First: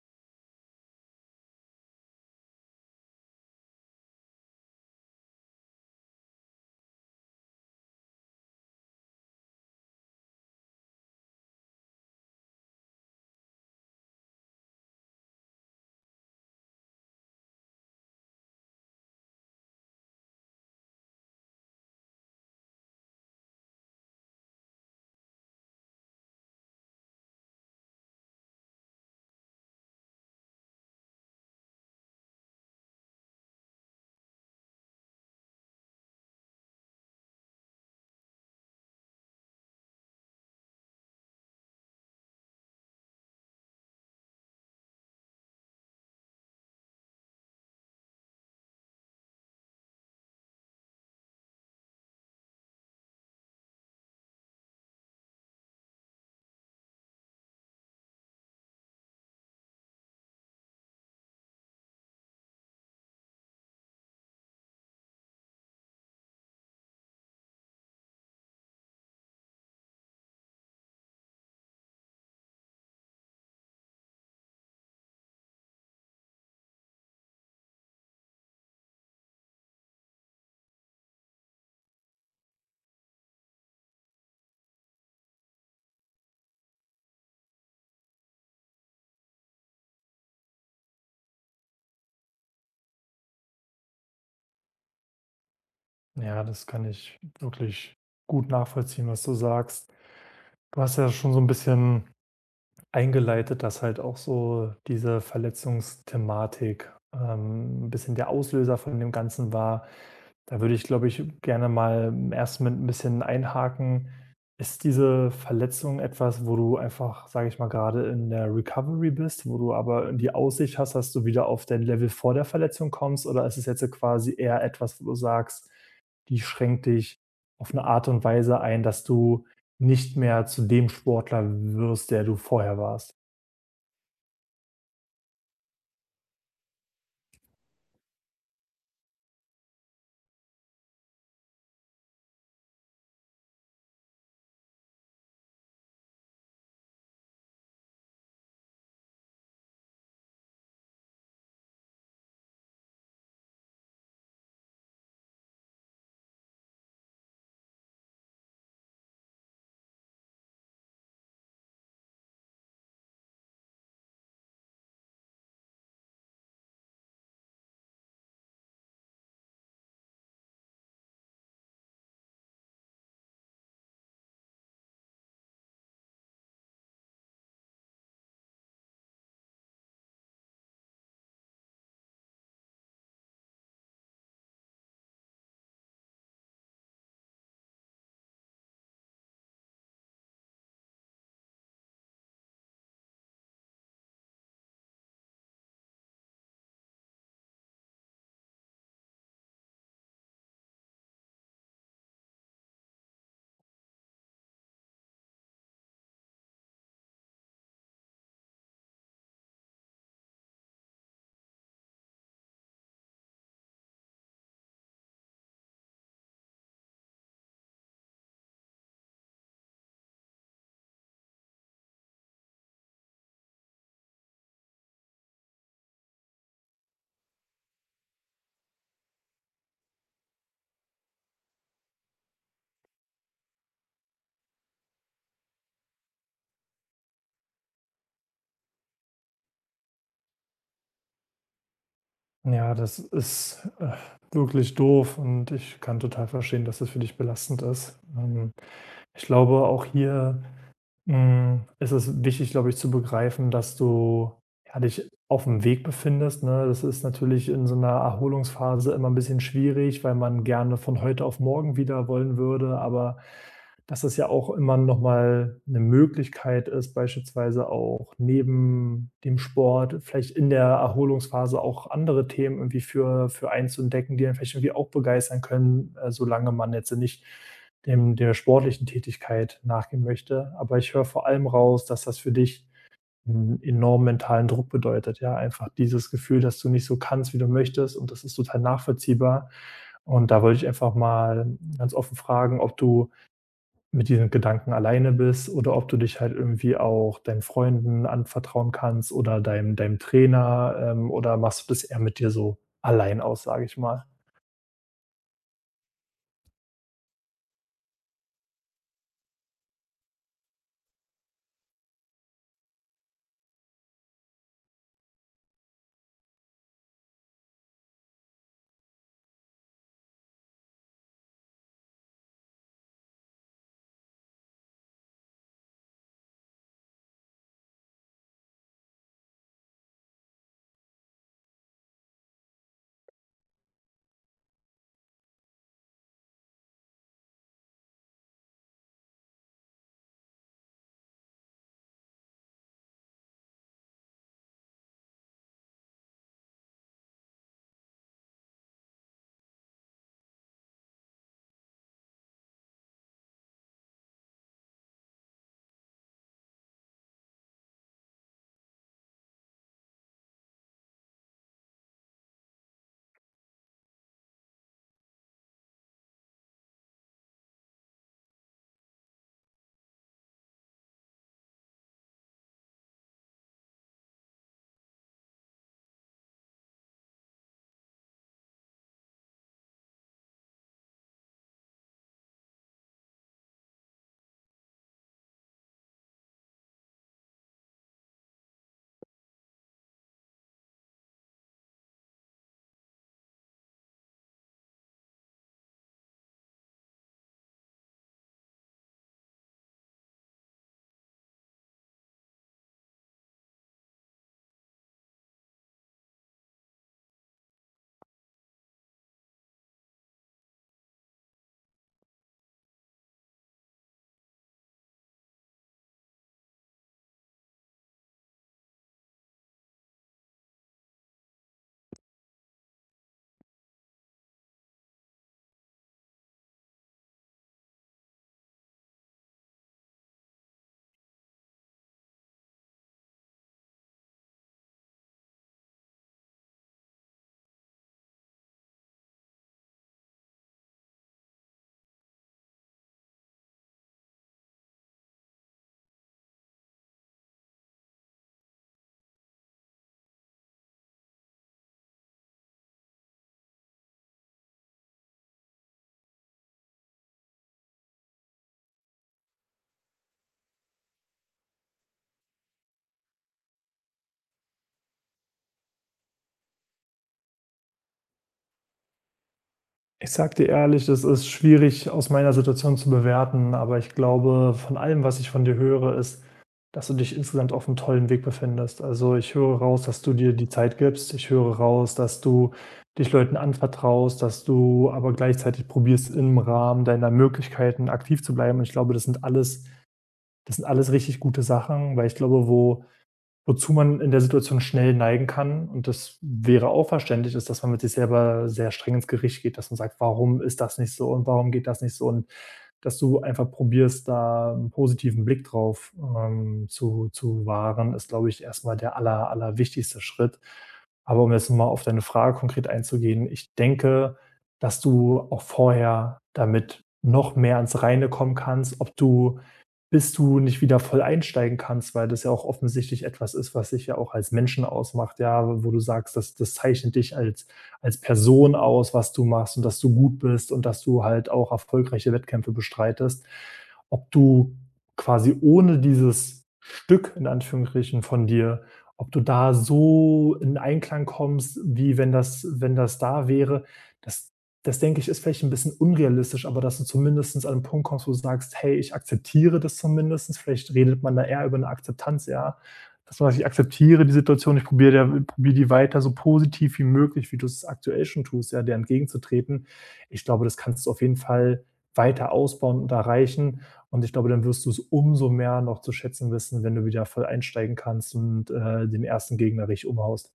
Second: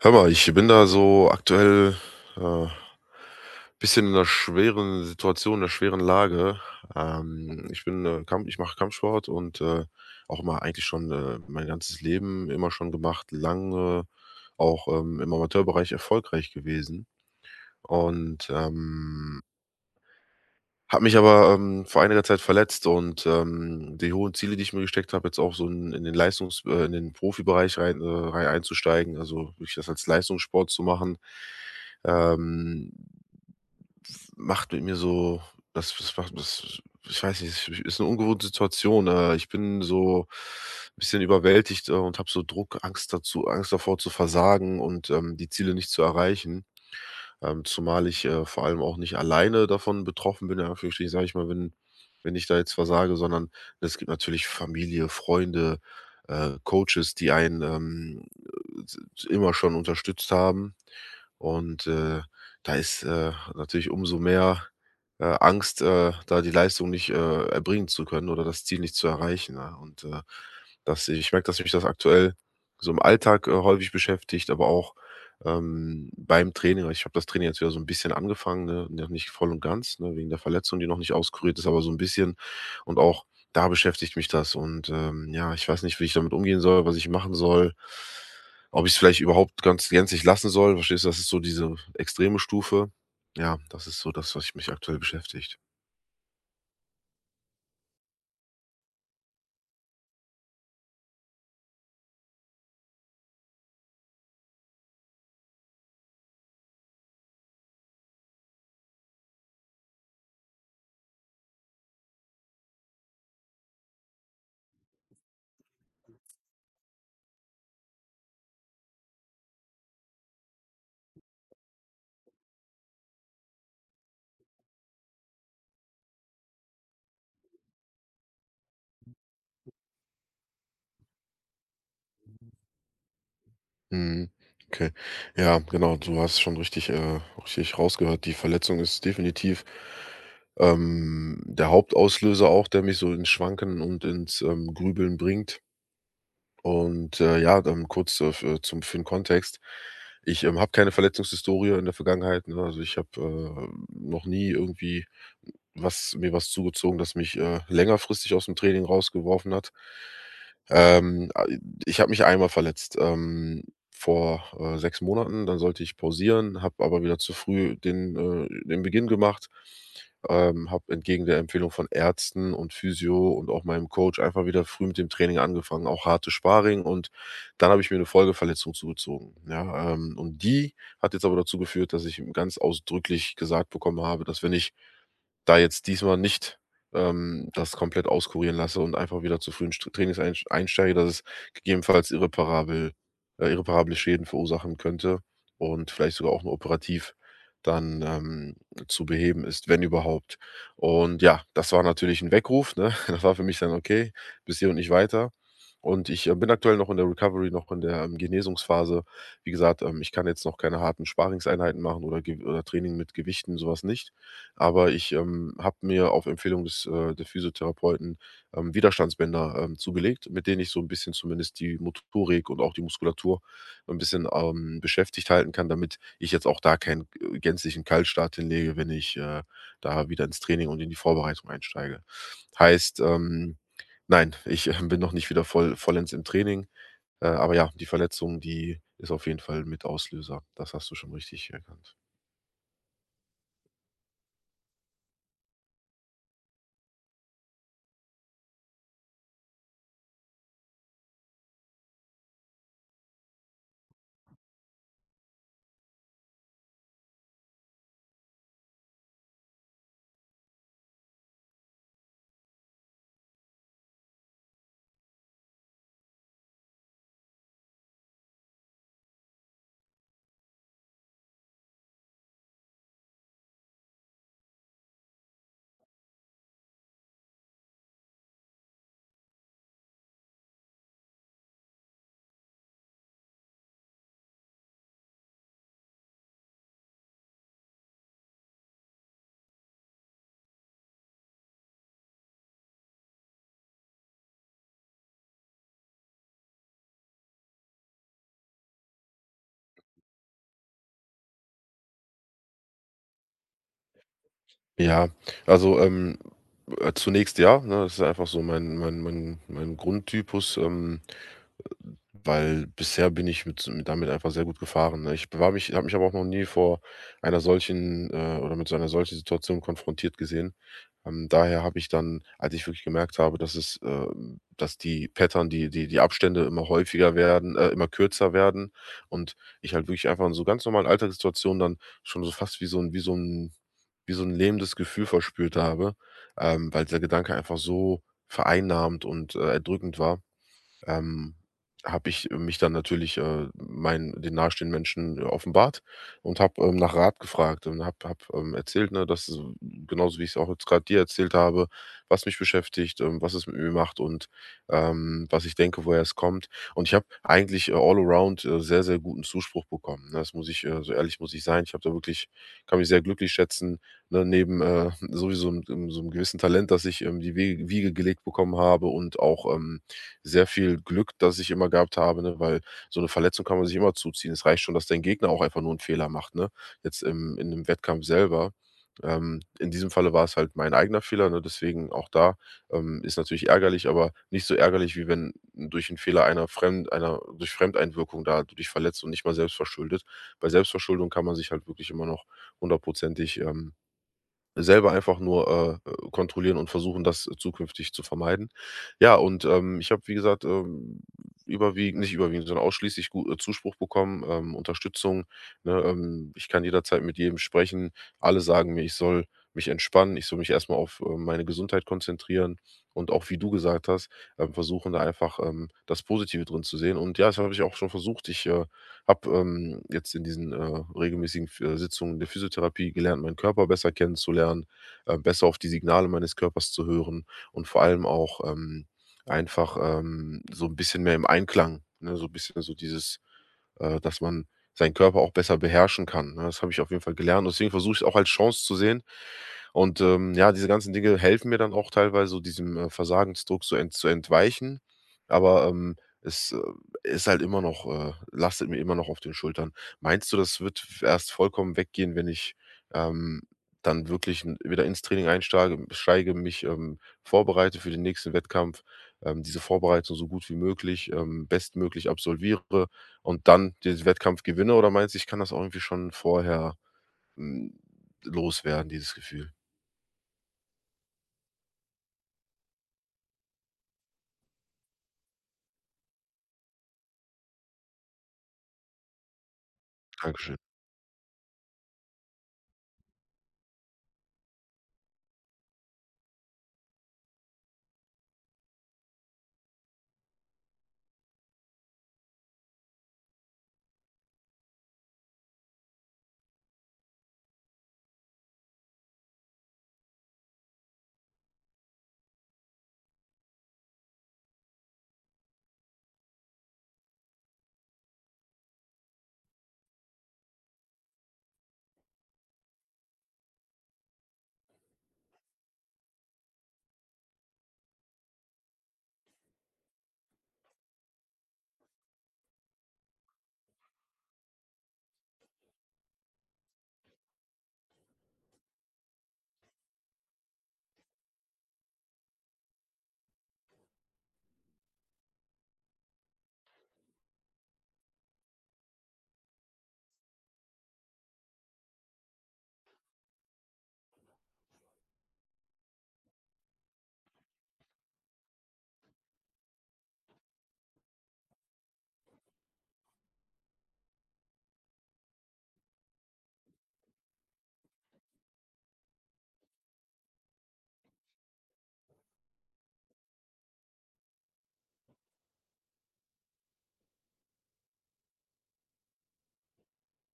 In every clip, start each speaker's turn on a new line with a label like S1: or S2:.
S1: Hör mal, ich bin da so aktuell äh, bisschen in 'ner schweren Situation, in 'ner schweren Lage. Ich bin, Kamp ich mache Kampfsport und, auch immer eigentlich schon, mein ganzes Leben immer schon gemacht, lange auch, im Amateurbereich erfolgreich gewesen und, habe mich aber, vor einiger Zeit verletzt und, die hohen Ziele, die ich mir gesteckt habe, jetzt auch so in den Leistungs in den Profibereich rein rei einzusteigen, also wirklich das als Leistungssport zu machen, ähm, macht mit mir so das das macht das ich weiß nicht, es ist eine ungewohnte Situation. Ich bin so ein bisschen überwältigt, und habe so Druck, Angst dazu Angst davor zu versagen und, die Ziele nicht zu erreichen. Zumal ich, vor allem auch nicht alleine davon betroffen bin, in Anführungsstrichen, sage ich mal, wenn ich da jetzt versage, sondern es gibt natürlich Familie, Freunde, Coaches, die einen, immer schon unterstützt haben. Und, da ist, natürlich umso mehr, Angst, da die Leistung nicht, erbringen zu können oder das Ziel nicht zu erreichen, ne? Und, dass ich merke, dass mich das aktuell so im Alltag, häufig beschäftigt, aber auch beim Training. Also ich habe das Training jetzt wieder so ein bisschen angefangen, ne, noch nicht voll und ganz, ne, wegen der Verletzung, die noch nicht auskuriert ist, aber so ein bisschen. Und auch da beschäftigt mich das und, ja, ich weiß nicht, wie ich damit umgehen soll, was ich machen soll, ob ich es vielleicht überhaupt ganz gänzlich lassen soll. Verstehst du? Das ist so diese extreme Stufe. Ja, das ist so das, was ich mich aktuell beschäftigt.
S2: Ja, das kann ich wirklich gut nachvollziehen, was du sagst. Du hast ja schon so ein bisschen eingeleitet, dass halt auch so diese Verletzungsthematik, ein bisschen der Auslöser von dem Ganzen war. Da würde ich, glaube ich, gerne mal erst mit ein bisschen einhaken. Ist diese Verletzung etwas, wo du einfach, sage ich mal, gerade in der Recovery bist, wo du aber die Aussicht hast, dass du wieder auf dein Level vor der Verletzung kommst? Oder ist es jetzt so quasi eher etwas, wo du sagst, die schränkt dich auf eine Art und Weise ein, dass du nicht mehr zu dem Sportler wirst, der du vorher warst.
S1: Mhm. Okay. Ja, genau, du hast schon richtig rausgehört. Die Verletzung ist definitiv, der Hauptauslöser auch, der mich so ins Schwanken und ins, Grübeln bringt. Und, ja, dann kurz, für den Kontext. Ich, habe keine Verletzungshistorie in der Vergangenheit, ne? Also, ich habe, noch nie irgendwie was mir was zugezogen, das mich, längerfristig aus dem Training rausgeworfen hat. A Ich habe mich einmal verletzt, vor, 6 Monaten. Dann sollte ich pausieren, habe aber wieder zu früh den Beginn gemacht, habe entgegen der Empfehlung von Ärzten und Physio und auch meinem Coach einfach wieder früh mit dem Training angefangen, auch harte Sparring und dann habe ich mir eine Folgeverletzung zugezogen, ja, und die hat jetzt aber dazu geführt, dass ich ganz ausdrücklich gesagt bekommen habe, dass wenn ich da jetzt diesmal nicht, das komplett auskurieren lasse und einfach wieder zu früh in St Trainings einsch einsteige, dass es gegebenenfalls irreparabel irreparable Schäden verursachen könnte und vielleicht sogar auch nur operativ dann, zu beheben ist, wenn überhaupt. Und ja, das war natürlich ein Weckruf, ne? Das war für mich dann: „Okay, bis hier und nicht weiter.“ Und ich, bin aktuell noch in der Recovery, noch in der, Genesungsphase. Wie gesagt, ich kann jetzt noch keine harten Sparringseinheiten machen oder Ge oder Training mit Gewichten, sowas nicht. Aber ich, habe mir auf Empfehlung des Physiotherapeuten, Widerstandsbänder, zugelegt, mit denen ich so ein bisschen zumindest die Motorik und auch die Muskulatur ein bisschen, beschäftigt halten kann, damit ich jetzt auch da keinen, gänzlichen Kaltstart hinlege, wenn ich, da wieder ins Training und in die Vorbereitung einsteige. Heißt, nein, ich, bin noch nicht wieder vollends im Training, aber ja, die Verletzung, die ist auf jeden Fall mit Auslöser. Das hast du schon richtig erkannt.
S2: Ja, das ist wirklich doof und ich kann total verstehen, dass das für dich belastend ist. Ich glaube, auch hier ist es wichtig, glaube ich, zu begreifen, dass du ja, dich auf dem Weg befindest. Ne? Das ist natürlich in so einer Erholungsphase immer ein bisschen schwierig, weil man gerne von heute auf morgen wieder wollen würde, aber dass es ja auch immer noch mal 'ne Möglichkeit ist, beispielsweise auch neben dem Sport vielleicht in der Erholungsphase auch andere Themen irgendwie für einen, die einen vielleicht irgendwie auch begeistern können, solange man jetzt nicht dem der sportlichen Tätigkeit nachgehen möchte. Aber ich höre vor allem raus, dass das für dich 'n enormen mentalen Druck bedeutet, ja? Einfach dieses Gefühl, dass du nicht so kannst, wie du möchtest und das ist total nachvollziehbar. Und da wollte ich einfach mal ganz offen fragen, ob du mit diesen Gedanken alleine bist oder ob du dich halt irgendwie auch deinen Freunden anvertrauen kannst oder deinem Trainer, oder machst du das eher mit dir so allein aus, sage ich mal?
S1: Ja, also, zunächst ja, ne? Das ist einfach so mein Grundtypus, weil bisher bin ich mit damit einfach sehr gut gefahren, ne? Ich war mich habe mich aber auch noch nie vor einer solchen, oder mit so einer solchen Situation konfrontiert gesehen. Daher habe ich dann, als ich wirklich gemerkt habe, dass die Pattern, die Abstände immer häufiger werden, immer kürzer werden, und ich halt wirklich einfach in so ganz normalen Alltagssituationen dann schon so fast wie so ein lähmendes Gefühl verspürt habe, weil der Gedanke einfach so vereinnahmt und, erdrückend war, ähm, habe ich mich dann natürlich, meinen den nahestehenden Menschen offenbart und habe, nach Rat gefragt und habe, erzählt, ne, dass es genauso wie ich es auch jetzt gerade dir erzählt habe, was mich beschäftigt, was es mit mir macht und, was ich denke, woher es kommt. Und ich habe eigentlich, all around, sehr, sehr guten Zuspruch bekommen, ne? Das muss ich, so ehrlich muss ich sein. Ich habe da wirklich kann mich sehr glücklich schätzen, ne, neben, sowieso so einem gewissen Talent, das ich, die We Wiege gelegt bekommen habe und auch, sehr viel Glück, das ich immer gehabt habe, ne, weil so eine Verletzung kann man sich immer zuziehen. Es reicht schon, dass dein Gegner auch einfach nur einen Fehler macht, ne? Jetzt im in dem Wettkampf selber. In diesem Falle war es halt mein eigener Fehler, ne, deswegen auch da, ist natürlich ärgerlich, aber nicht so ärgerlich, wie wenn durch einen Fehler einer durch Fremdeinwirkung da du dich verletzt und nicht mal selbst verschuldet. Bei Selbstverschuldung kann man sich halt wirklich immer noch hundertprozentig, selber einfach nur, kontrollieren und versuchen, das zukünftig zu vermeiden. Ja, und, ich habe, wie gesagt, überwiegend nicht überwiegend, sondern ausschließlich gu Zuspruch bekommen, Unterstützung, ne? Ich kann jederzeit mit jedem sprechen. Alle sagen mir, ich soll mich entspannen, ich soll mich erstmal auf, meine Gesundheit konzentrieren und auch, wie du gesagt hast, versuchen, da einfach, das Positive drin zu sehen. Und ja, das habe ich auch schon versucht. Ich habe jetzt in diesen regelmäßigen F Sitzungen der Physiotherapie gelernt, meinen Körper besser kennenzulernen, besser auf die Signale meines Körpers zu hören und vor allem auch einfach so ein bisschen mehr im Einklang, ne, so ein bisschen so dieses dass man seinen Körper auch besser beherrschen kann, ne? Das habe ich auf jeden Fall gelernt. Und deswegen versuche ich's auch als Chance zu sehen. Und, ja, diese ganzen Dinge helfen mir dann auch teilweise so diesem, Versagensdruck so ent zu entweichen. Aber, es, ist halt immer noch lastet mir immer noch auf den Schultern. Meinst du, das wird erst vollkommen weggehen, wenn ich, ähm, dann wirklich 'n wieder ins Training einsteige steige, mich, vorbereite für den nächsten Wettkampf, diese Vorbereitung so gut wie möglich, bestmöglich absolviere und dann den Wettkampf gewinne, oder meinst du, ich kann das auch irgendwie schon vorher, hm, loswerden, dieses Gefühl?
S2: Ich sage dir ehrlich, das ist schwierig aus meiner Situation zu bewerten, aber ich glaube, von allem, was ich von dir höre, ist, dass du dich insgesamt auf einem tollen Weg befindest. Also, ich höre raus, dass du dir die
S1: Dankeschön.
S2: Zeit gibst. Ich höre raus, dass du dich Leuten anvertraust, dass du aber gleichzeitig probierst, im Rahmen deiner Möglichkeiten aktiv zu bleiben. Und ich glaube, das sind alles richtig gute Sachen, weil ich glaube, wo wozu man in der Situation schnell neigen kann und das wäre auch verständlich, ist, dass man mit sich selber sehr streng ins Gericht geht, dass man sagt: „Warum ist das nicht so und warum geht das nicht so?“ Und dass du einfach probierst, da einen positiven Blick drauf, zu wahren, ist, glaube ich, erstmal der aller wichtigste Schritt. Aber um jetzt mal auf deine Frage konkret einzugehen, ich denke, dass du auch vorher damit noch mehr ans Reine kommen kannst, ob du bis du nicht wieder voll einsteigen kannst, weil das ja auch offensichtlich etwas ist, was dich ja auch als Menschen ausmacht, ja, wo du sagst, das zeichnet dich als als Person aus, was du machst und dass du gut bist und dass du halt auch erfolgreiche Wettkämpfe bestreitest. Ob du quasi ohne dieses Stück in Anführungsstrichen von dir ob du da so in Einklang kommst, wie wenn das da wäre, das das denke ich, ist vielleicht ein bisschen unrealistisch, aber dass du zumindestens an 'n Punkt kommst, wo du sagst: „Hey, ich akzeptiere das zumindestens.“ Vielleicht redet man da eher über eine Akzeptanz, ja? Dass man sagt: „Ich akzeptiere die Situation, ich probiere der probiere die weiter so positiv wie möglich, wie du es aktuell schon tust, ja, der entgegenzutreten.“ Ich glaube, das kannst du auf jeden Fall weiter ausbauen und erreichen und ich glaube, dann wirst du es umso mehr noch zu schätzen wissen, wenn du wieder voll einsteigen kannst und, den 1. Gegner richtig umhaust.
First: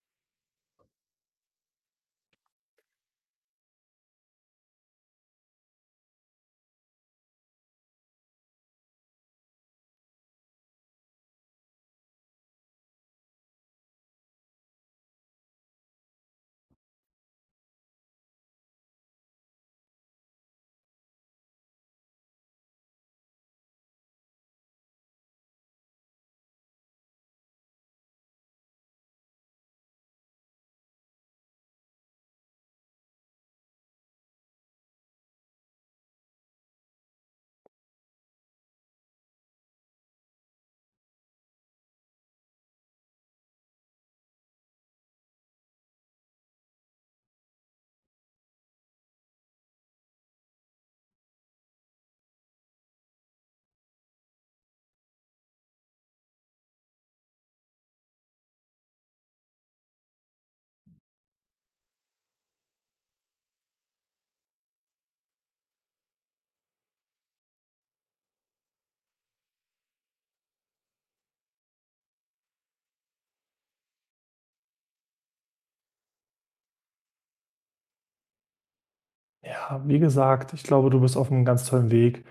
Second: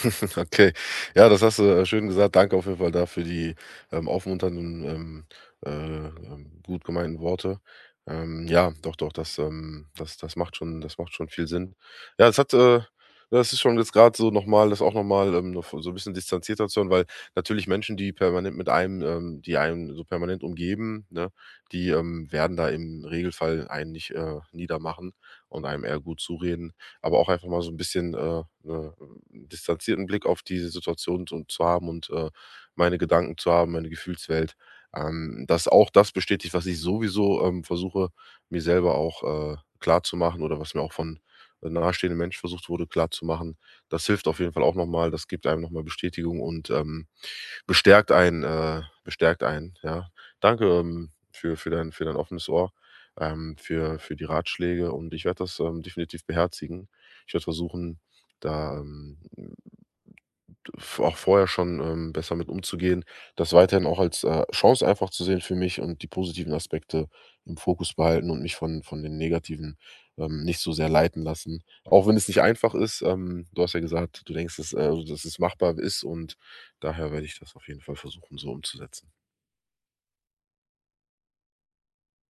S1: Okay. Ja, das hast du, schön gesagt. Danke auf jeden Fall dafür die, aufmunternden, gut gemeinten Worte. Ja, doch, doch, das, das das macht schon viel Sinn. Ja, das ist schon jetzt gerade so nochmal, mal das auch nochmal noch so ein bisschen distanzierter zu hören, weil natürlich Menschen, die einen so permanent umgeben, ne, die, werden da im Regelfall einen nicht, niedermachen und einem eher gut zureden, aber auch einfach mal so ein bisschen, 'ne distanzierten Blick auf diese Situation zu haben und, meine Gedanken zu haben, meine Gefühlswelt, dass auch das bestätigt, was ich sowieso, versuche, mir selber auch, klarzumachen oder was mir auch von, nahestehenden Menschen versucht wurde klarzumachen. Das hilft auf jeden Fall auch nochmal. Das gibt einem nochmal Bestätigung und, bestärkt einen, ja. Danke, für dein offenes Ohr, für die Ratschläge und ich werde das, definitiv beherzigen. Ich werde versuchen, da, auch vorher schon, besser mit umzugehen, das weiterhin auch als, Chance einfach zu sehen für mich und die positiven Aspekte im Fokus behalten und mich von den negativen, nicht so sehr leiten lassen. Auch wenn es nicht einfach ist, du hast ja gesagt, du denkst, dass es machbar ist und daher werde ich das auf jeden Fall versuchen, so umzusetzen.
S2: Ja, wie gesagt, ich glaube, du bist auf einem ganz tollen Weg.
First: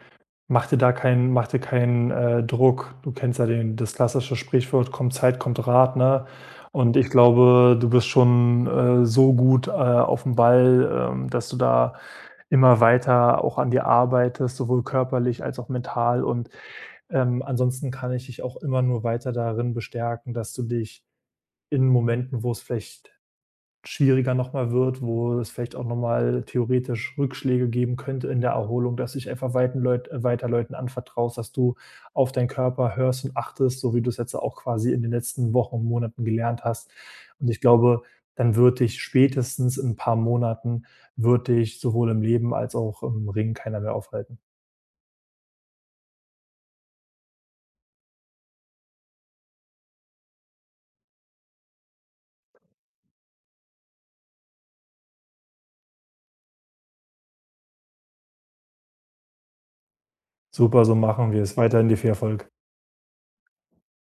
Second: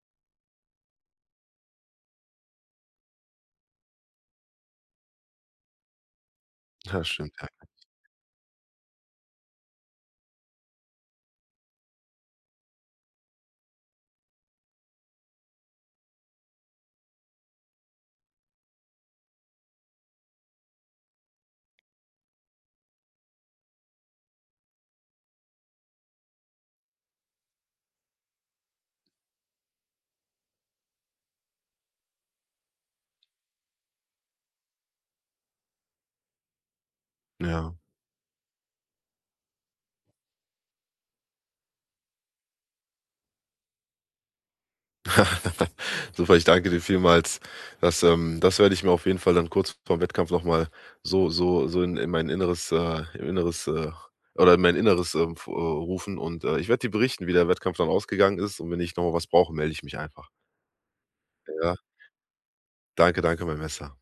S2: Mach dir da keinen mach dir keinen, Druck. Du kennst ja den das klassische Sprichwort: „Kommt Zeit, kommt Rat“, ne? Und
S1: Ja,
S2: ich
S1: stimmt, ja.
S2: glaube, du bist schon, so gut, auf dem Ball, dass du da immer weiter auch an dir arbeitest, sowohl körperlich als auch mental. Und, ansonsten kann ich dich auch immer nur weiter darin bestärken, dass du dich in Momenten, wo es vielleicht schwieriger noch mal wird, wo es vielleicht auch noch mal theoretisch Rückschläge geben könnte in der Erholung, dass ich einfach weiten Leut weiter Leuten anvertraust, dass du auf deinen Körper hörst und achtest, so wie du es jetzt auch quasi in den letzten Wochen und Monaten gelernt hast. Und ich
S1: Ja.
S2: glaube, dann wird dich spätestens in ein paar Monaten wird dich sowohl im Leben als auch im Ring keiner mehr aufhalten.
S1: Super, ich danke dir vielmals. Das werde ich mir auf jeden Fall dann kurz vor dem Wettkampf nochmal in mein inneres, im inneres oder in mein Inneres rufen und ich werde dir berichten, wie der Wettkampf dann ausgegangen ist und wenn ich nochmal was brauche, melde ich mich einfach.
S2: Super, so machen wir's.
S1: Ja,
S2: Weiterhin dir viel Erfolg.
S1: danke, danke, mein Messer.